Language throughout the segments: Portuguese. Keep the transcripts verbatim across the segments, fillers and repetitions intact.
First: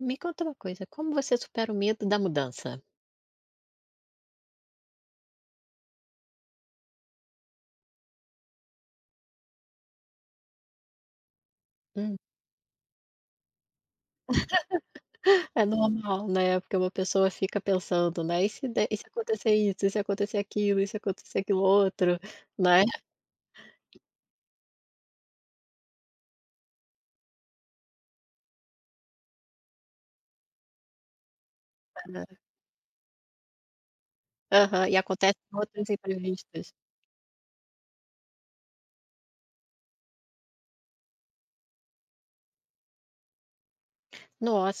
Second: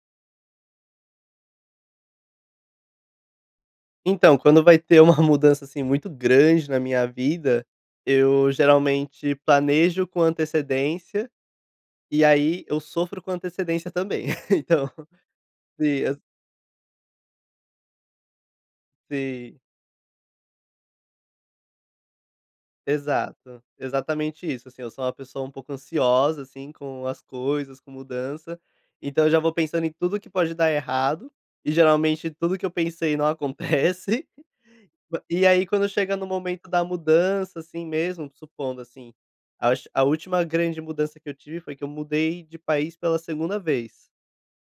Me conta uma coisa, como você supera o medo da mudança? Então, quando vai ter uma mudança assim muito grande na minha vida, eu geralmente planejo com antecedência, Hum. e aí eu sofro com antecedência também, então. É Siim, ex normal, né. Porque uma pessoa fica pensando, né: "E se der e se acontecer Sim. isso? E se acontecer aquilo? E se acontecer aquilo outro?" Né? Exato exatamente isso assim, eu sou uma pessoa um pouco ansiosa, assim, com as coisas, com mudança. Então, eu já vou pensando em tudo que pode dar errado, e É né. geralmente tudo que eu pensei não acontece. Aham, e Ma acontece e aí, outros quando chega no momento imprevistos. da mudança, assim mesmo, supondo assim, acho a última grande mudança que eu tive foi que eu mudei de país pela segunda vez.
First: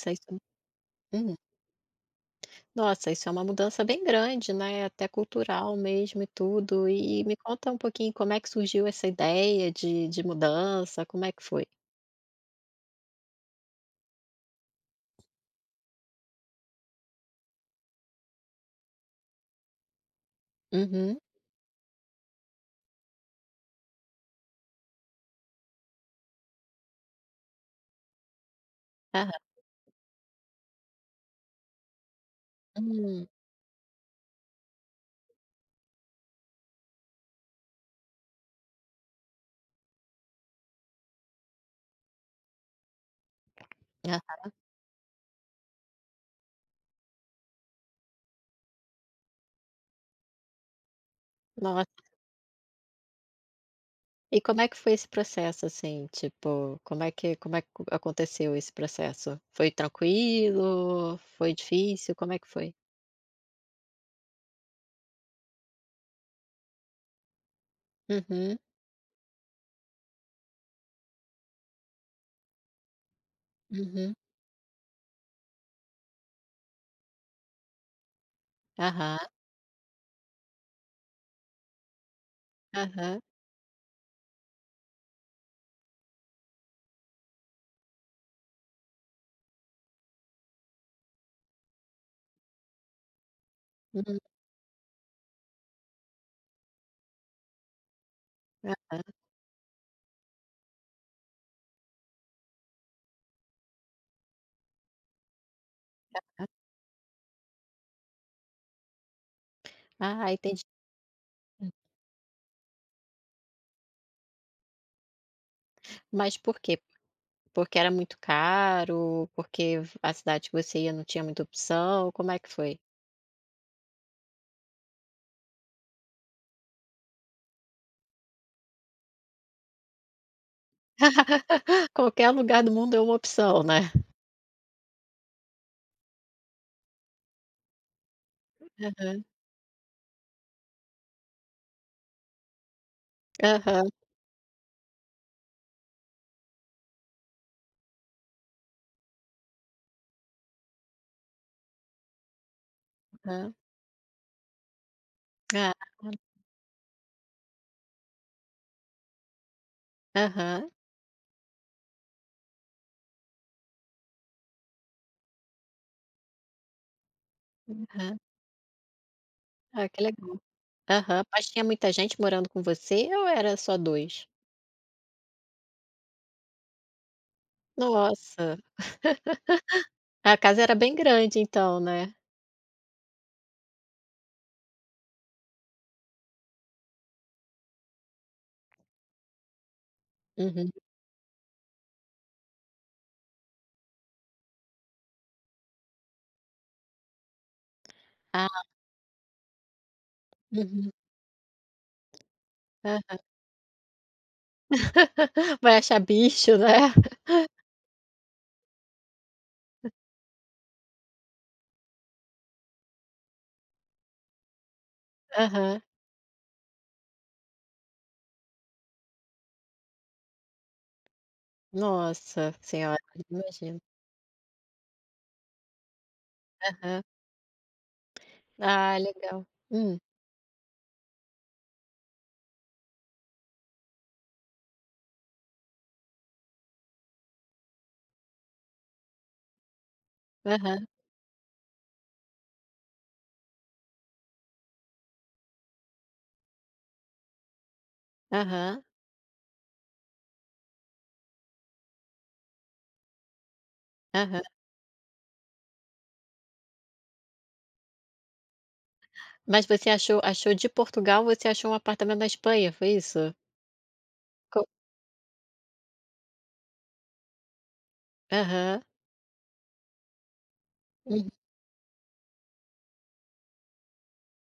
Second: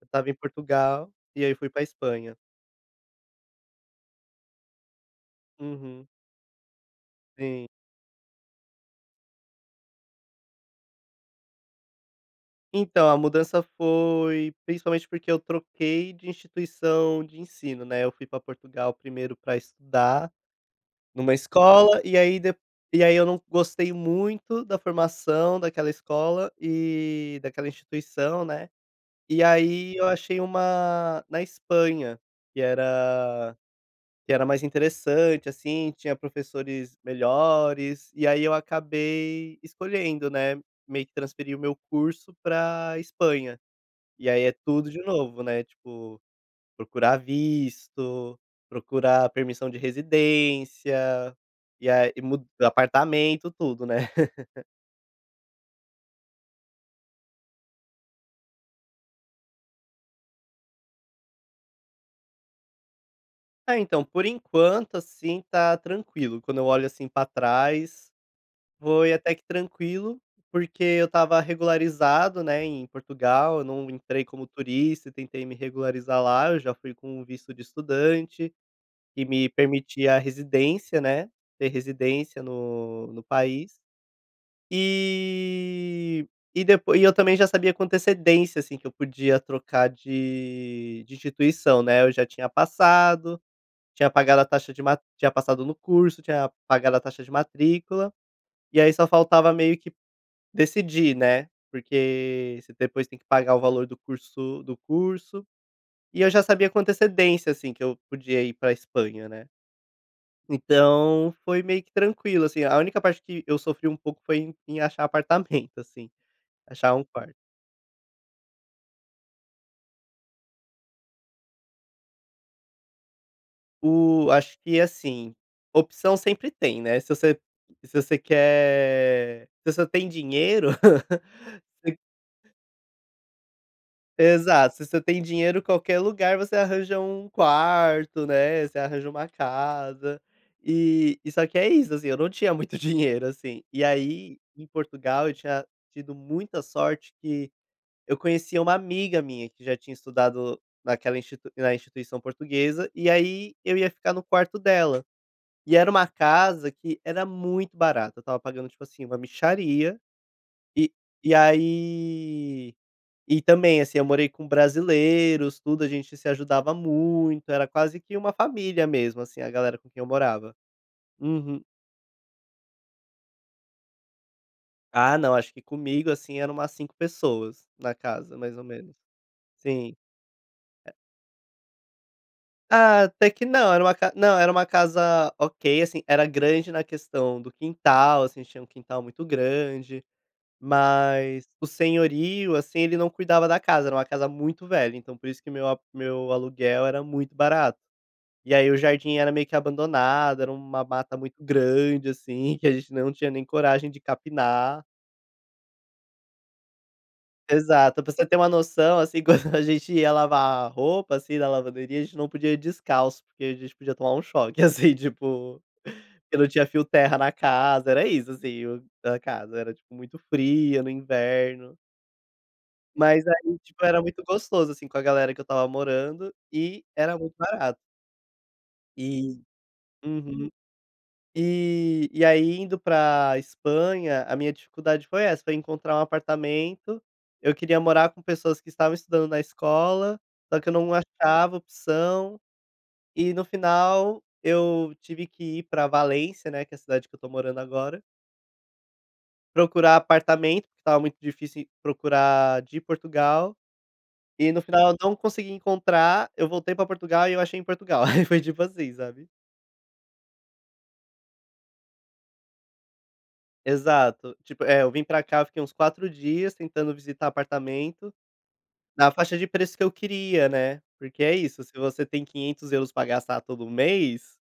Eu estava em isso. Portugal, Hum. e aí fui pra Espanha. Nossa isso é uma mudança bem grande né, é até cultural Uhum. mesmo e tudo. E e me Sim. conta um pouquinho como é que surgiu essa ideia de de mudança como é que foi? Então a mudança foi principalmente porque eu troquei de instituição de ensino, né? Eu fui pra Portugal primeiro pra estudar Uhum. numa escola e aí de e aí eu não gostei muito da formação daquela escola e daquela instituição, né? Aham. E aí eu achei uma na Espanha que Hum. era que era mais interessante, assim, tinha professores melhores e aí eu acabei escolhendo, né, meio que transferir o meu curso pra Espanha. E aí Aham. é tudo de novo, né, tipo, procurar visto, procurar permissão de residência e Nossa. a e mu apartamento, tudo, né. E como é que foi esse processo assim tipo, como é que como é que aconteceu esse processo? Foi tranquilo, foi difícil? Como é que foi? Ah, então, por enquanto, assim, tá tranquilo, quando eu olho, assim, pra trás, Uhum. foi até que tranquilo, porque eu estava regularizado, né, em Portugal, eu não Uhum. entrei como turista, tentei me regularizar lá, eu já fui com um visto de estudante e Aham. me permitia a residência, né, ter residência no Aham. no país. E e depois e eu também já sabia com antecedência, assim, que eu podia trocar de de instituição, né, eu já tinha passado, tinha Uhum. pagado a taxa de ma tinha passado no curso, tinha pagado a taxa de matrícula, e aí, só Aham. faltava meio que decidir, né, porque você depois tem que pagar o valor do curso do curso, e eu já Aham. sabia com antecedência, assim, que eu podia ir pra Espanha, né. Ah, entendi. Então foi Hum. meio que tranquilo, assim, a única parte que eu sofri um pouco foi em em achar apartamento, assim, Mas por quê? achar um quarto. Por que era muito caro? Por que v a cidade que você ia não tinha muita opção, como é que foi? O acho que assim, opção sempre tem, né, se você se você quer se você tem dinheiro, você Qualquer lugar do mundo é uma opção, né? Exato, se você tem dinheiro, qualquer lugar você arranja um quarto, né, você arranja Aham. uma casa, e e só que é isso, assim, eu não tinha muito dinheiro assim, e Aham. aí em Portugal eu tinha tido muita sorte que eu conhecia uma amiga minha que já tinha estudado naquela institui na instituição portuguesa, e Aham. aí eu ia ficar no quarto dela. Ah. E era uma [unintelligible] casa que era muito barata, eu estava pagando tipo assim uma mixaria, Aham. e e aí, e também assim eu morei com brasileiros, tudo a gente se ajudava muito, era quase que Aham. uma família mesmo assim a galera Ah, com quem que eu legal. morava. Aham, mas Uhum. tinha muita gente morando com você ou era só dois? Ah, não, acho que comigo assim era umas cinco pessoas na casa, Nossa. mais ou menos, sim, A casa era é. bem grande então, né? Ah, até que não era uma ca não era uma casa, ok, assim, era grande na questão do quintal, assim, tinha um quintal muito grande, Uhum. mas o senhorio, assim, ele não cuidava da casa, era uma casa muito velha, então por isso que meu a meu aluguel era muito barato e Ah. aí o jardim era meio que abandonado, era uma Uhum. mata muito grande, assim, que a gente não Aham. tinha nem coragem de capinar. Vai achar bicho, né? Exato, pra você ter uma noção, assim, quando a gente ia lavar a roupa, assim, na lavanderia, a gente não podia ir descalço porque a gente podia tomar choque, assim, tipo, Aham. que não tinha fio terra na casa, era isso, assim, o a casa era tipo muito fria no inverno Nossa Senhora, Mas aí, imagino. tipo, era muito gostoso, assim, com a galera que eu estava morando, e Aham. era muito barato. Ah, E, legal. Hum. uhum. E e aí, indo pra Espanha, a minha dificuldade foi essa pra encontrar um apartamento, eu queria morar com pessoas que estavam estudando na escola, só que eu Aham. não achava opção, e no final eu tive que ir pra Valência, né, que é a cidade que eu estou morando agora Aham. procurar apartamento, porque estava muito difícil procurar de Portugal, Aham. e no final eu não consegui encontrar, eu voltei para Portugal e eu achei em Portugal, aí foi tipo assim, sabe? Mas você achou achou de Portugal, você achou um apartamento na Espanha, foi isso? Exato, tipo, Com é, eu vim para cá, fiquei uns quatro dias tentando visitar apartamento Aham. na faixa de preço que eu queria, né, porque Hum. é isso, se você tem quinhentos euros para gastar todo mês,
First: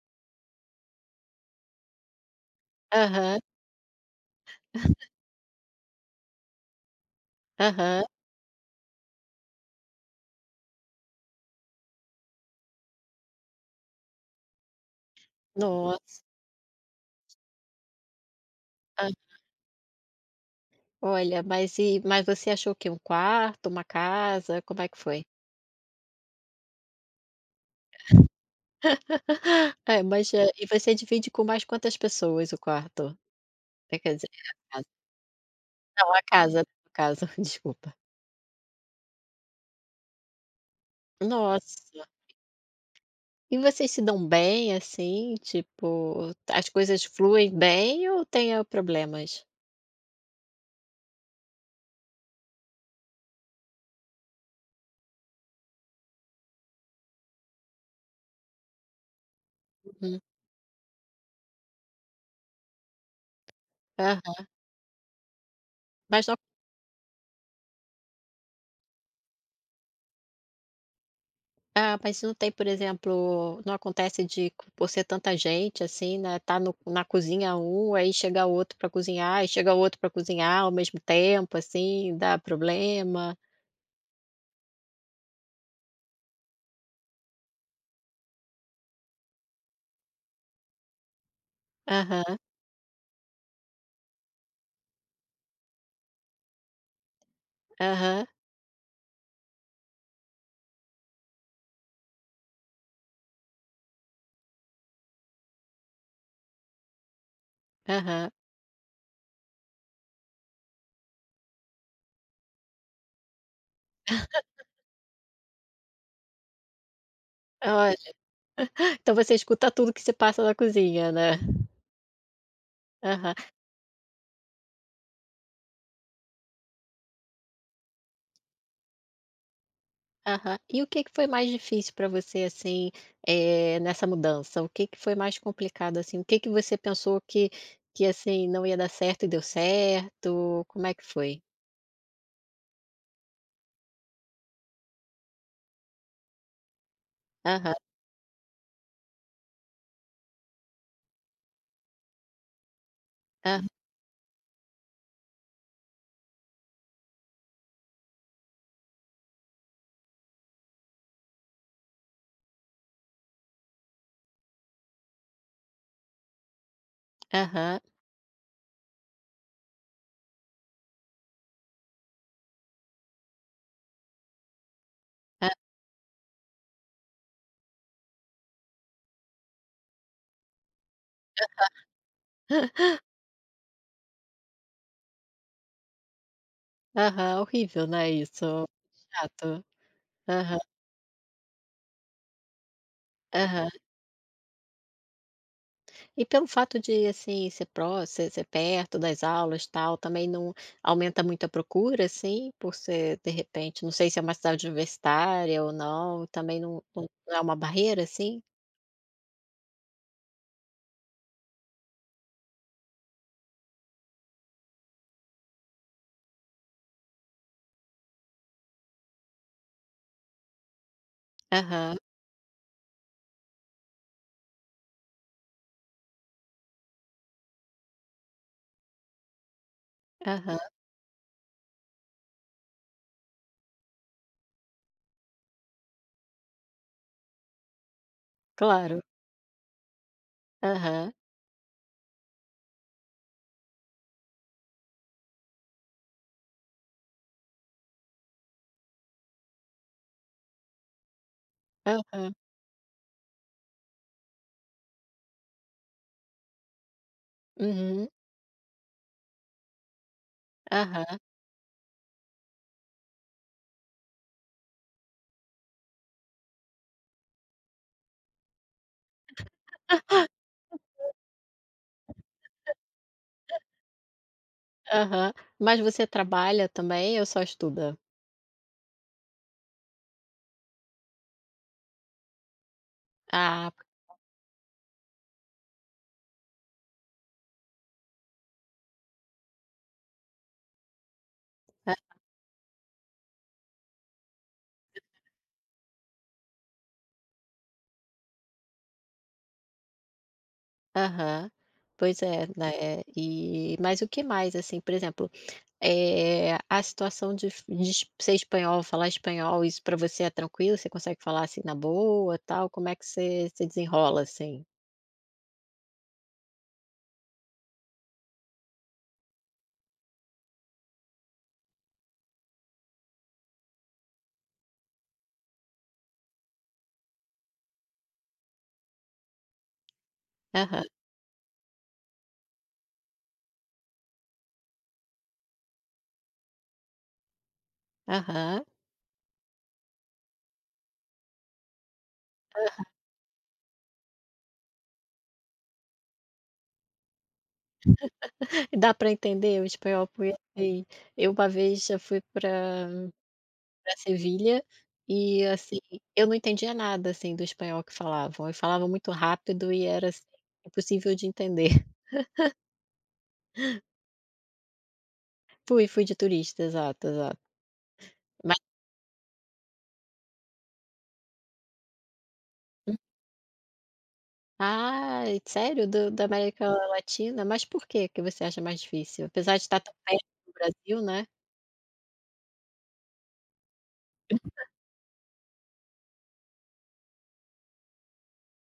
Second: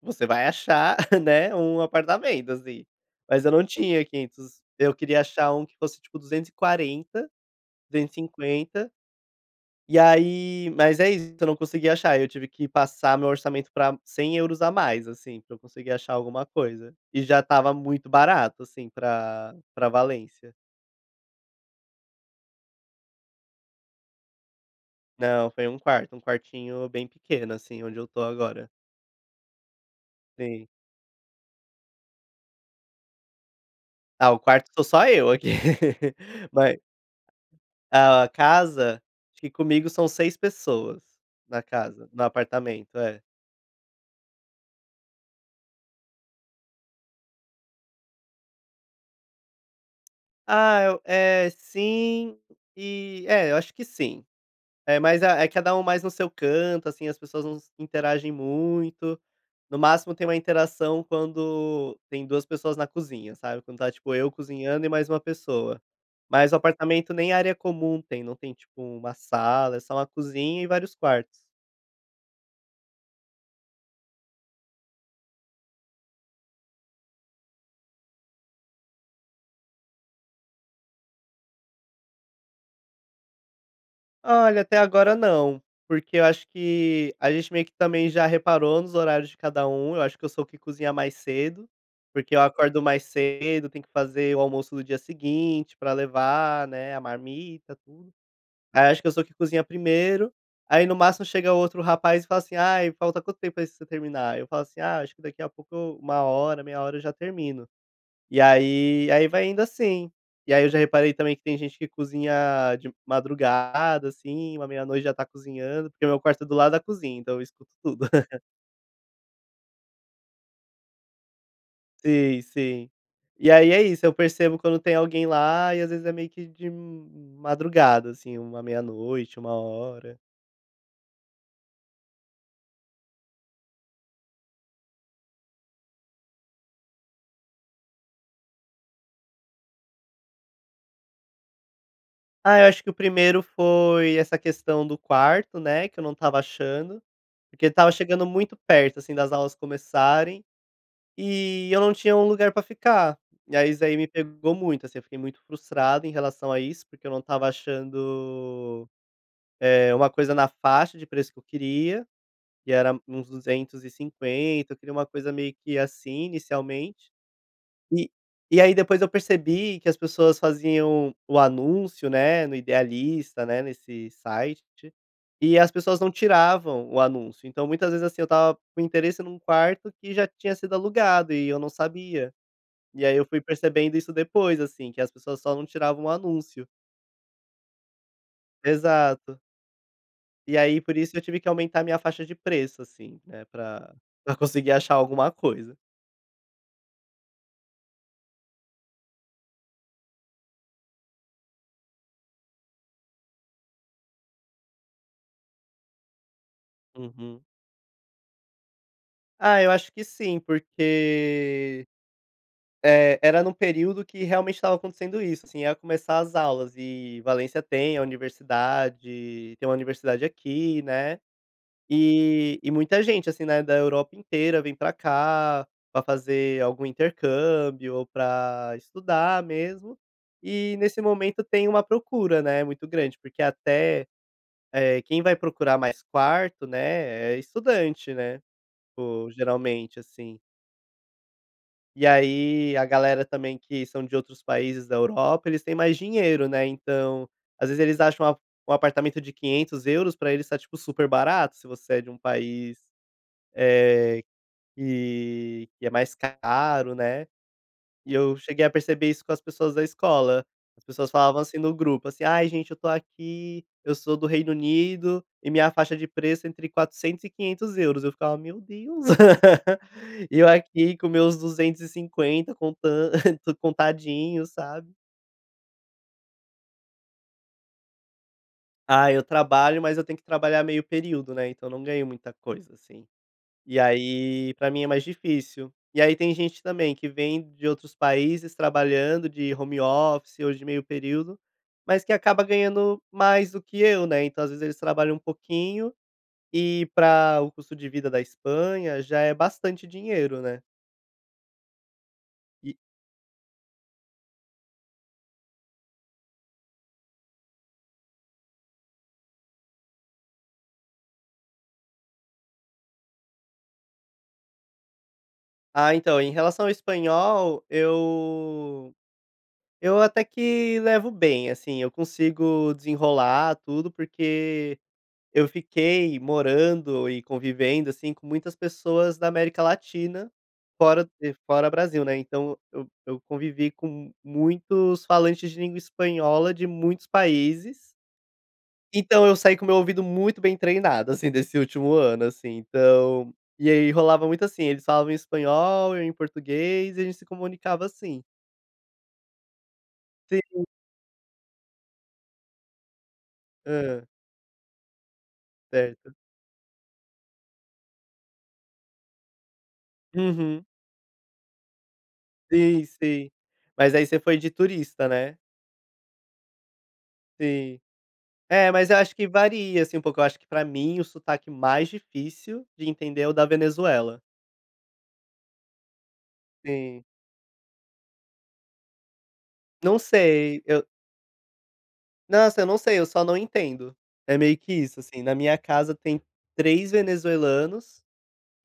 você vai achar, né, um apartamento assim, Aham. mas eu não tinha quinhentos, eu queria achar que fosse tipo duzentos e quarenta, Aham. duzentos e cinquenta, e aí mas é isso, eu não consegui achar, eu tive que passar meu orçamento pra cem euros a mais, assim, pra que eu conseguisse achar Nossa. alguma coisa, e já estava muito barato, assim, Aham. pra pra Valência. Olha, mas e mas você achou o que, um quarto, uma casa, como é que foi? Não, foi um quarto, um quartinho bem pequeno, assim, onde eu tô agora. É, mas, eh, e Sei. você divide com mais quantas pessoas o quarto? É quer dizer, Ah o quarto a tô casa? só eu aqui. Não a casa Mas casa desculpa. A a casa? Eu acho que comigo são seis pessoas na Nossa. casa, no apartamento, é. E vocês se dão bem, assim, tipo, as coisas fluem bem ou tem problemas? Ah, eu, eh, sim, e, é, eu acho que sim. É, mas é cada um mais no seu canto, assim, as pessoas não se interagem muito, no máximo Uhum. tem uma interação quando tem duas pessoas na cozinha, sabe? Quando tá tipo eu Aham. cozinhando e mais uma pessoa. Mas o Mas o apartamento nem área comum tem, não tem tipo uma sala, é só uma cozinha e vários quartos. Ah, mas não tem, por exemplo, não acontece de por ser tanta gente assim, né, tá no na cozinha um, aí chega outro pra cozinhar e chega outro pra cozinhar ao mesmo tempo, assim, dá problema? Olha, até agora não, porque eu acho que a gente meio que, também, já reparou nos horários de cada um, eu acho que eu soube cozinhar mais cedo, porque Aham. eu acordo mais cedo, tenho que fazer o almoço do dia seguinte pra levar, né, a marmita tudo. Aham. Aí, acho que eu sou que cozinha primeiro aí, no máximo chega o outro rapaz e fala assim: "Ai, falta quanto tempo pra você terminar?", aí eu falo assim: "Ah, acho que daqui a pouco. uma hora, meia hora, eu já termino", Aham. e, aí aí, vai indo assim. E, aí, eu já reparei também que tem gente que cozinha de madrugada, assim, uma meia noite, já tá cozinhando, porque o meu quarto é do lado da cozinha, então eu escuto Olha, tudo. então você escuta tudo que se passa na cozinha, né? Sim, sim. Aham. E, aí, é isso, eu percebo quando tem alguém lá e, às vezes, é meio que de madrugada, assim, uma meia noite, uma hora. Aham. E o que que foi mais difícil pra você assim, eh, nessa mudança? O que que foi mais complicado assim? O que que você pensou que que, assim, não ia dar certo, e deu certo? Como é que foi? Ah, eu acho que o primeiro foi essa questão do quarto, né, que eu não estava achando, porque Aham. estava chegando muito perto, assim, das aulas começarem e eu não tinha um lugar pra ficar e, Hã. aí, isso daí me pegou muito assim, eu fiquei muito frustrado em relação a isso, porque eu não estava achando, eh, uma coisa na faixa de preço que eu queria, que era uns duzentos e cinquenta, eu queria uma coisa meio que, assim, inicialmente Aham. e e, aí, depois eu percebi que as pessoas faziam o anúncio, né, no Idealista, né, nesse site Hã. e as pessoas não tiravam o anúncio, então, muitas vezes, assim, eu estava com o interesse num quarto e já tinha sido alugado e eu não Aham. sabia e aí eu fui percebendo isso depois, assim, que as pessoas só não tirava anúncio. Aham, horrível, né, isso? Exato. Chato. Aham. E, aí, por isso eu tive que aumentar minha faixa de preço assim, né, Aham. para conseguir achar alguma coisa. E pelo fato de, assim, ser proximo ser ser perto das aulas tal, também não aumenta muito a procura, assim? Por ser, de repente, não sei, se é uma cidade universitária ou não, também, não não é Uhum. uma barreira, assim? Ah, eu acho que sim, porque, eh, era no período que, realmente, estava acontecendo isso, assim, ia começar as aulas, e Valencia tem a universidade tem uma universidade aqui, né, Aham. e e muita gente, assim, né, da Europa inteira, vem pra cá, pra fazer algum intercâmbio ou pra estudar mesmo, Aham. e nesse momento tem uma procura, né, muito grande, porque até, eh, quem vai procurar mais quarto, né, é estudante, né, Claro. ou, geralmente, é assim. Aham. E, aí, a galera também, que são de outros países da Europa, eles têm mais dinheiro, né, então, às vezes, eles acham um um apartamento de quinhentos euros pra eles está tipo super barato, se você é de Aham. país, eh, que que é mais caro, né, Uhum. e eu cheguei a perceber isso com as pessoas da escola, as pessoas Aham. falavam, assim, no grupo, assim: "Ai, gente, eu estou aqui, eu sou do Reino Unido, e minha faixa de preço é entre quatrocentos euros e quinhentos euros,", e eu ficava: "Meu Deus!" e eu aqui com meus duzentos e cinquenta euros contando tudo contadinho, sabe. Aham, mas você trabalha também eu só estuda? Ah, eu trabalho, mas eu tenho que trabalhar meio período, né, então não ganho muita coisa, assim, Ah. e, aí, pra mim é mais difícil e, aí, tem gente também que vem de outros países trabalhando de home office, ou meio período, É. mas que acaba ganhando mais do que eu, né, então, às vezes, eles trabalham pouquinho, e pra o custo de vida da Espanha, já é bastante dinheiro, né. Aham, pois é, E. né, e mas o que mais assim, por exemplo, eh, a situação de de ser espanhol, falar espanhol, isso pra você é tranquilo? Você consegue falar, assim, na boa tal, como é que você você desenrola assim? Ah, então, em relação ao espanhol, eu eu até que levo bem, assim, eu consigo desenrolar tudo porque eu fiquei morando e convivendo, assim, com muitas pessoas da América Latina, Aham. fora de fora Brasil, né, então eu eu eu convivi com muitos falantes de língua espanhola de muitos países Aham. então, eu saí com o meu ouvido muito bem treinado, assim, desse último ano, assim, Aham. então, e aí rolava muito, assim, eles falavam espanhol, eu em português, e a gente se comunicava, assim. Dá para entender o espanhol, foi Sim. assim, eu uma vez já fui pra pra Hã. Sevilha, e assim, Certo. eu não entendia nada, assim, do espanhol que falavam, e falavam muito rápido, e era, assim, Uhum. impossível de entender. Sim, sim mas aí você foi de turista, né. Fui, fui de turista exato, exato. Sim, Ma é, mas eu acho que varia, assim, um pouco, eu acho que para mim o sotaque mais difícil de Hum. entender é o da Venezuela. Ai, sério, do da América Sim. Latina, mas por que que você acha mais difícil? Apesar de tá tão Não perto do sei, eu Brasil, né. Nossa, eu não sei, eu só não entendo, é meio que isso, assim, na minha casa tem três venezuelanos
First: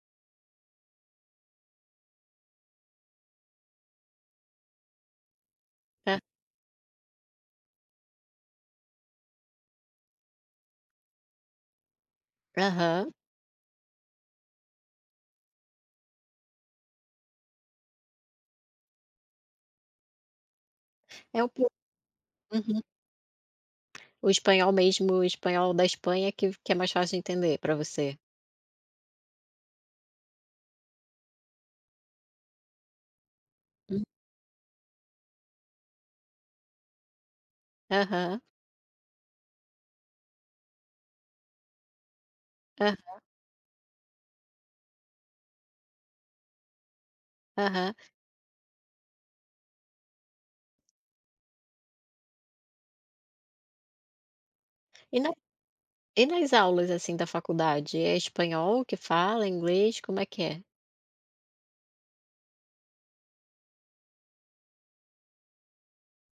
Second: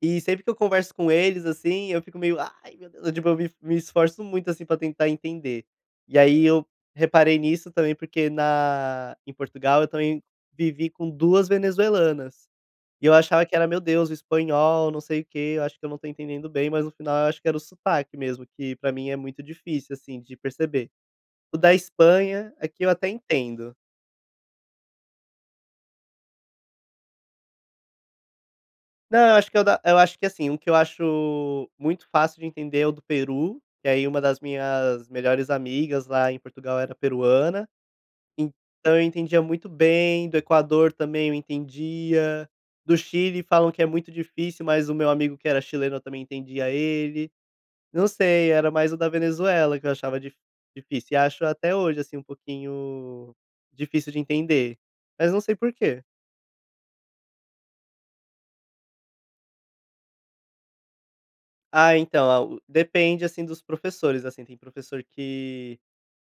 e sempre que eu converso com eles, assim, eu fico meio, "Ai, meu Deus!", eu tipo eu me me esforço muito, assim, para tentar entender, e É. aí eu reparei nisso também porque na em Portugal eu também vivi com duas venezuelanas e Aham. eu achava que era, "Meu Deus, o espanhol não sei o quê, eu acho que eu não tô entendendo bem", mas no final eu acho que era o sotaque mesmo que pra mim é muito difícil, assim, de perceber, É um o pouco da Espanha uhum. aqui eu até entendo. O espanhol mesmo, espanhol da Espanha, que que é mais fácil entender para você? Não, acho que é o da eu acho que, assim, um que eu acho muito fácil de entender é o do Peru, que Hum. aí uma das minhas melhores amigas lá em Portugal era peruana, Aham. então eu entendia muito bem, do Equador também eu entendia, do Aham. Chile falam que é muito difícil, mas o meu amigo que era chileno, eu também entendia ele, Aham. não sei, era mais o da Venezuela que eu achava dif difícil e acho até hoje, assim, um pouquinho difícil de entender, E na mas não sei porquê. e nas aulas, assim, da faculdade, é espanhol que fala, inglês, como é que é? Ah, então a u depende, assim, dos professores, assim, tem professor que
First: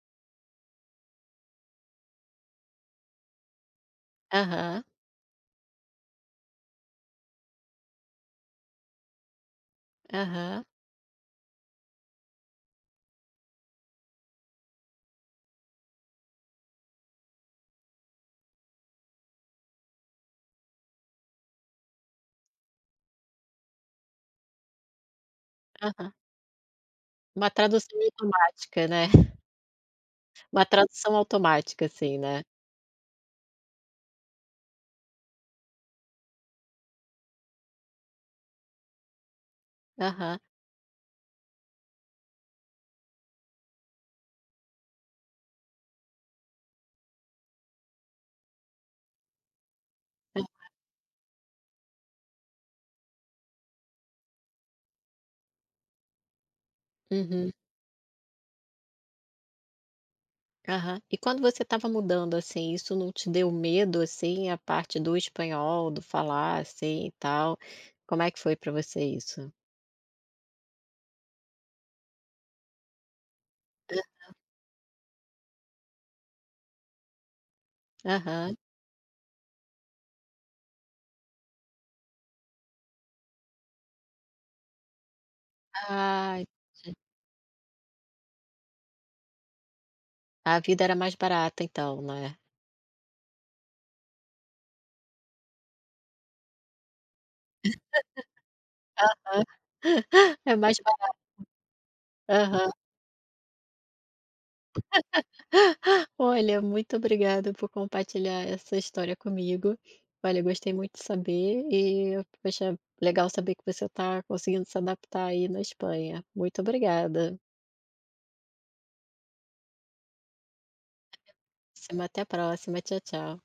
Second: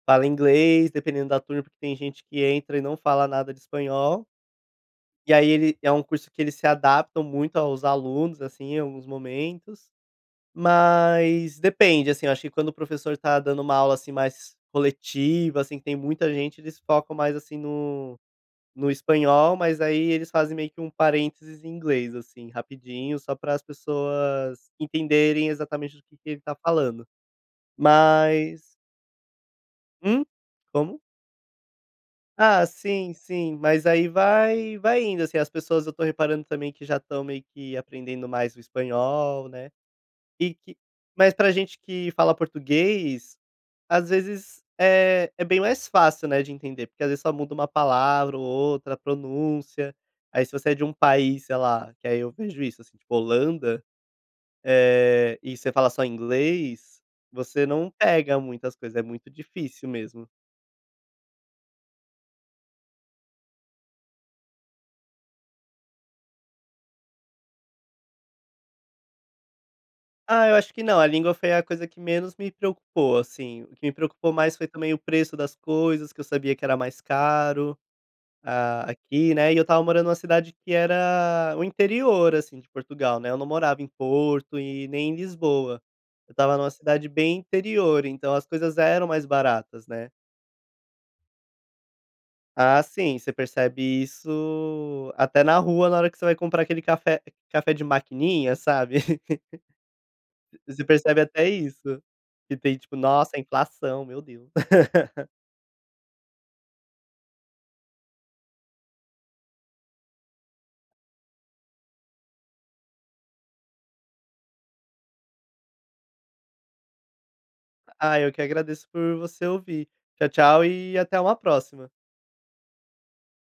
fala inglês dependendo da turma, porque tem gente que entra e não fala nada de espanhol Aham. e aí ele é um curso que ele se adaptam muito aos alunos, assim, alguns momentos, Aham. mas depende, assim, eu acho que quando o professor tá dando uma aula, assim, mais coletiva, assim, que tem muita gente eles focam mais assim, no no espanhol, mas aí eles fazem meio que parênteses em inglês, assim, rapidinho, só para as pessoas entenderem, exatamente, o Aham. que que ele tá falando. Uma tradução Mas automática, né. Hum? Uma Como? tradução automática, assim, né? Ah, sim, sim, mas aí vai vai indo, assim, as pessoas, eu tô reparando também que já estão meio que aprendendo mais o espanhol, né. Aham. E que mas pra gente que fala português, às vezes é é bem mais fácil, né, de entender porque, às vezes, só muda uma palavra ou outra, a pronúncia, aí, Aham. se você é de um país, sei lá, que aí eu vejo isso, assim, tipo, Holanda, eh, e você fala só inglês, Uhum. você não pega muito as coisas, é muito difícil mesmo. Aham. E quando você estava mudando, assim, isso não te deu medo, assim, a parte do espanhol, do falar, assim, e tal? Como é que foi pra você isso? Ah, eu acho que não, a língua foi a coisa que menos me preocupou, assim, o que me preocupou Aham. mais foi também o preço das coisas, que eu sabia que era mais caro, Aham. ah, aqui, né, e eu estava morando numa cidade que era o interior, assim, de Portugal, né, eu não morava em Porto e nem em Lisboa, eu Ah, estava entendi. numa cidade bem interior, então as coisas eram mais baratas, né. A vida era mais barata então, né. Ah, sim, você percebe isso até na rua na hora que você vai comprar aquele café café de maquininha, sabe? Aham. É mais Você barato. percebe até isso, que Aham. tem tipo: "Nossa, a inflação, meu Deus". Olha, muito obrigado por compartilhar essa história comigo. Olha, gostei muito de saber e, poxa, legal saber que você tá conseguindo se adaptar aí na Espanha. Muito obrigada. Ah, eu que agradeço por você ouvir. Tchau, tchau e até uma próxima. [unintelligible] Até a próxima. Tchau, tchau.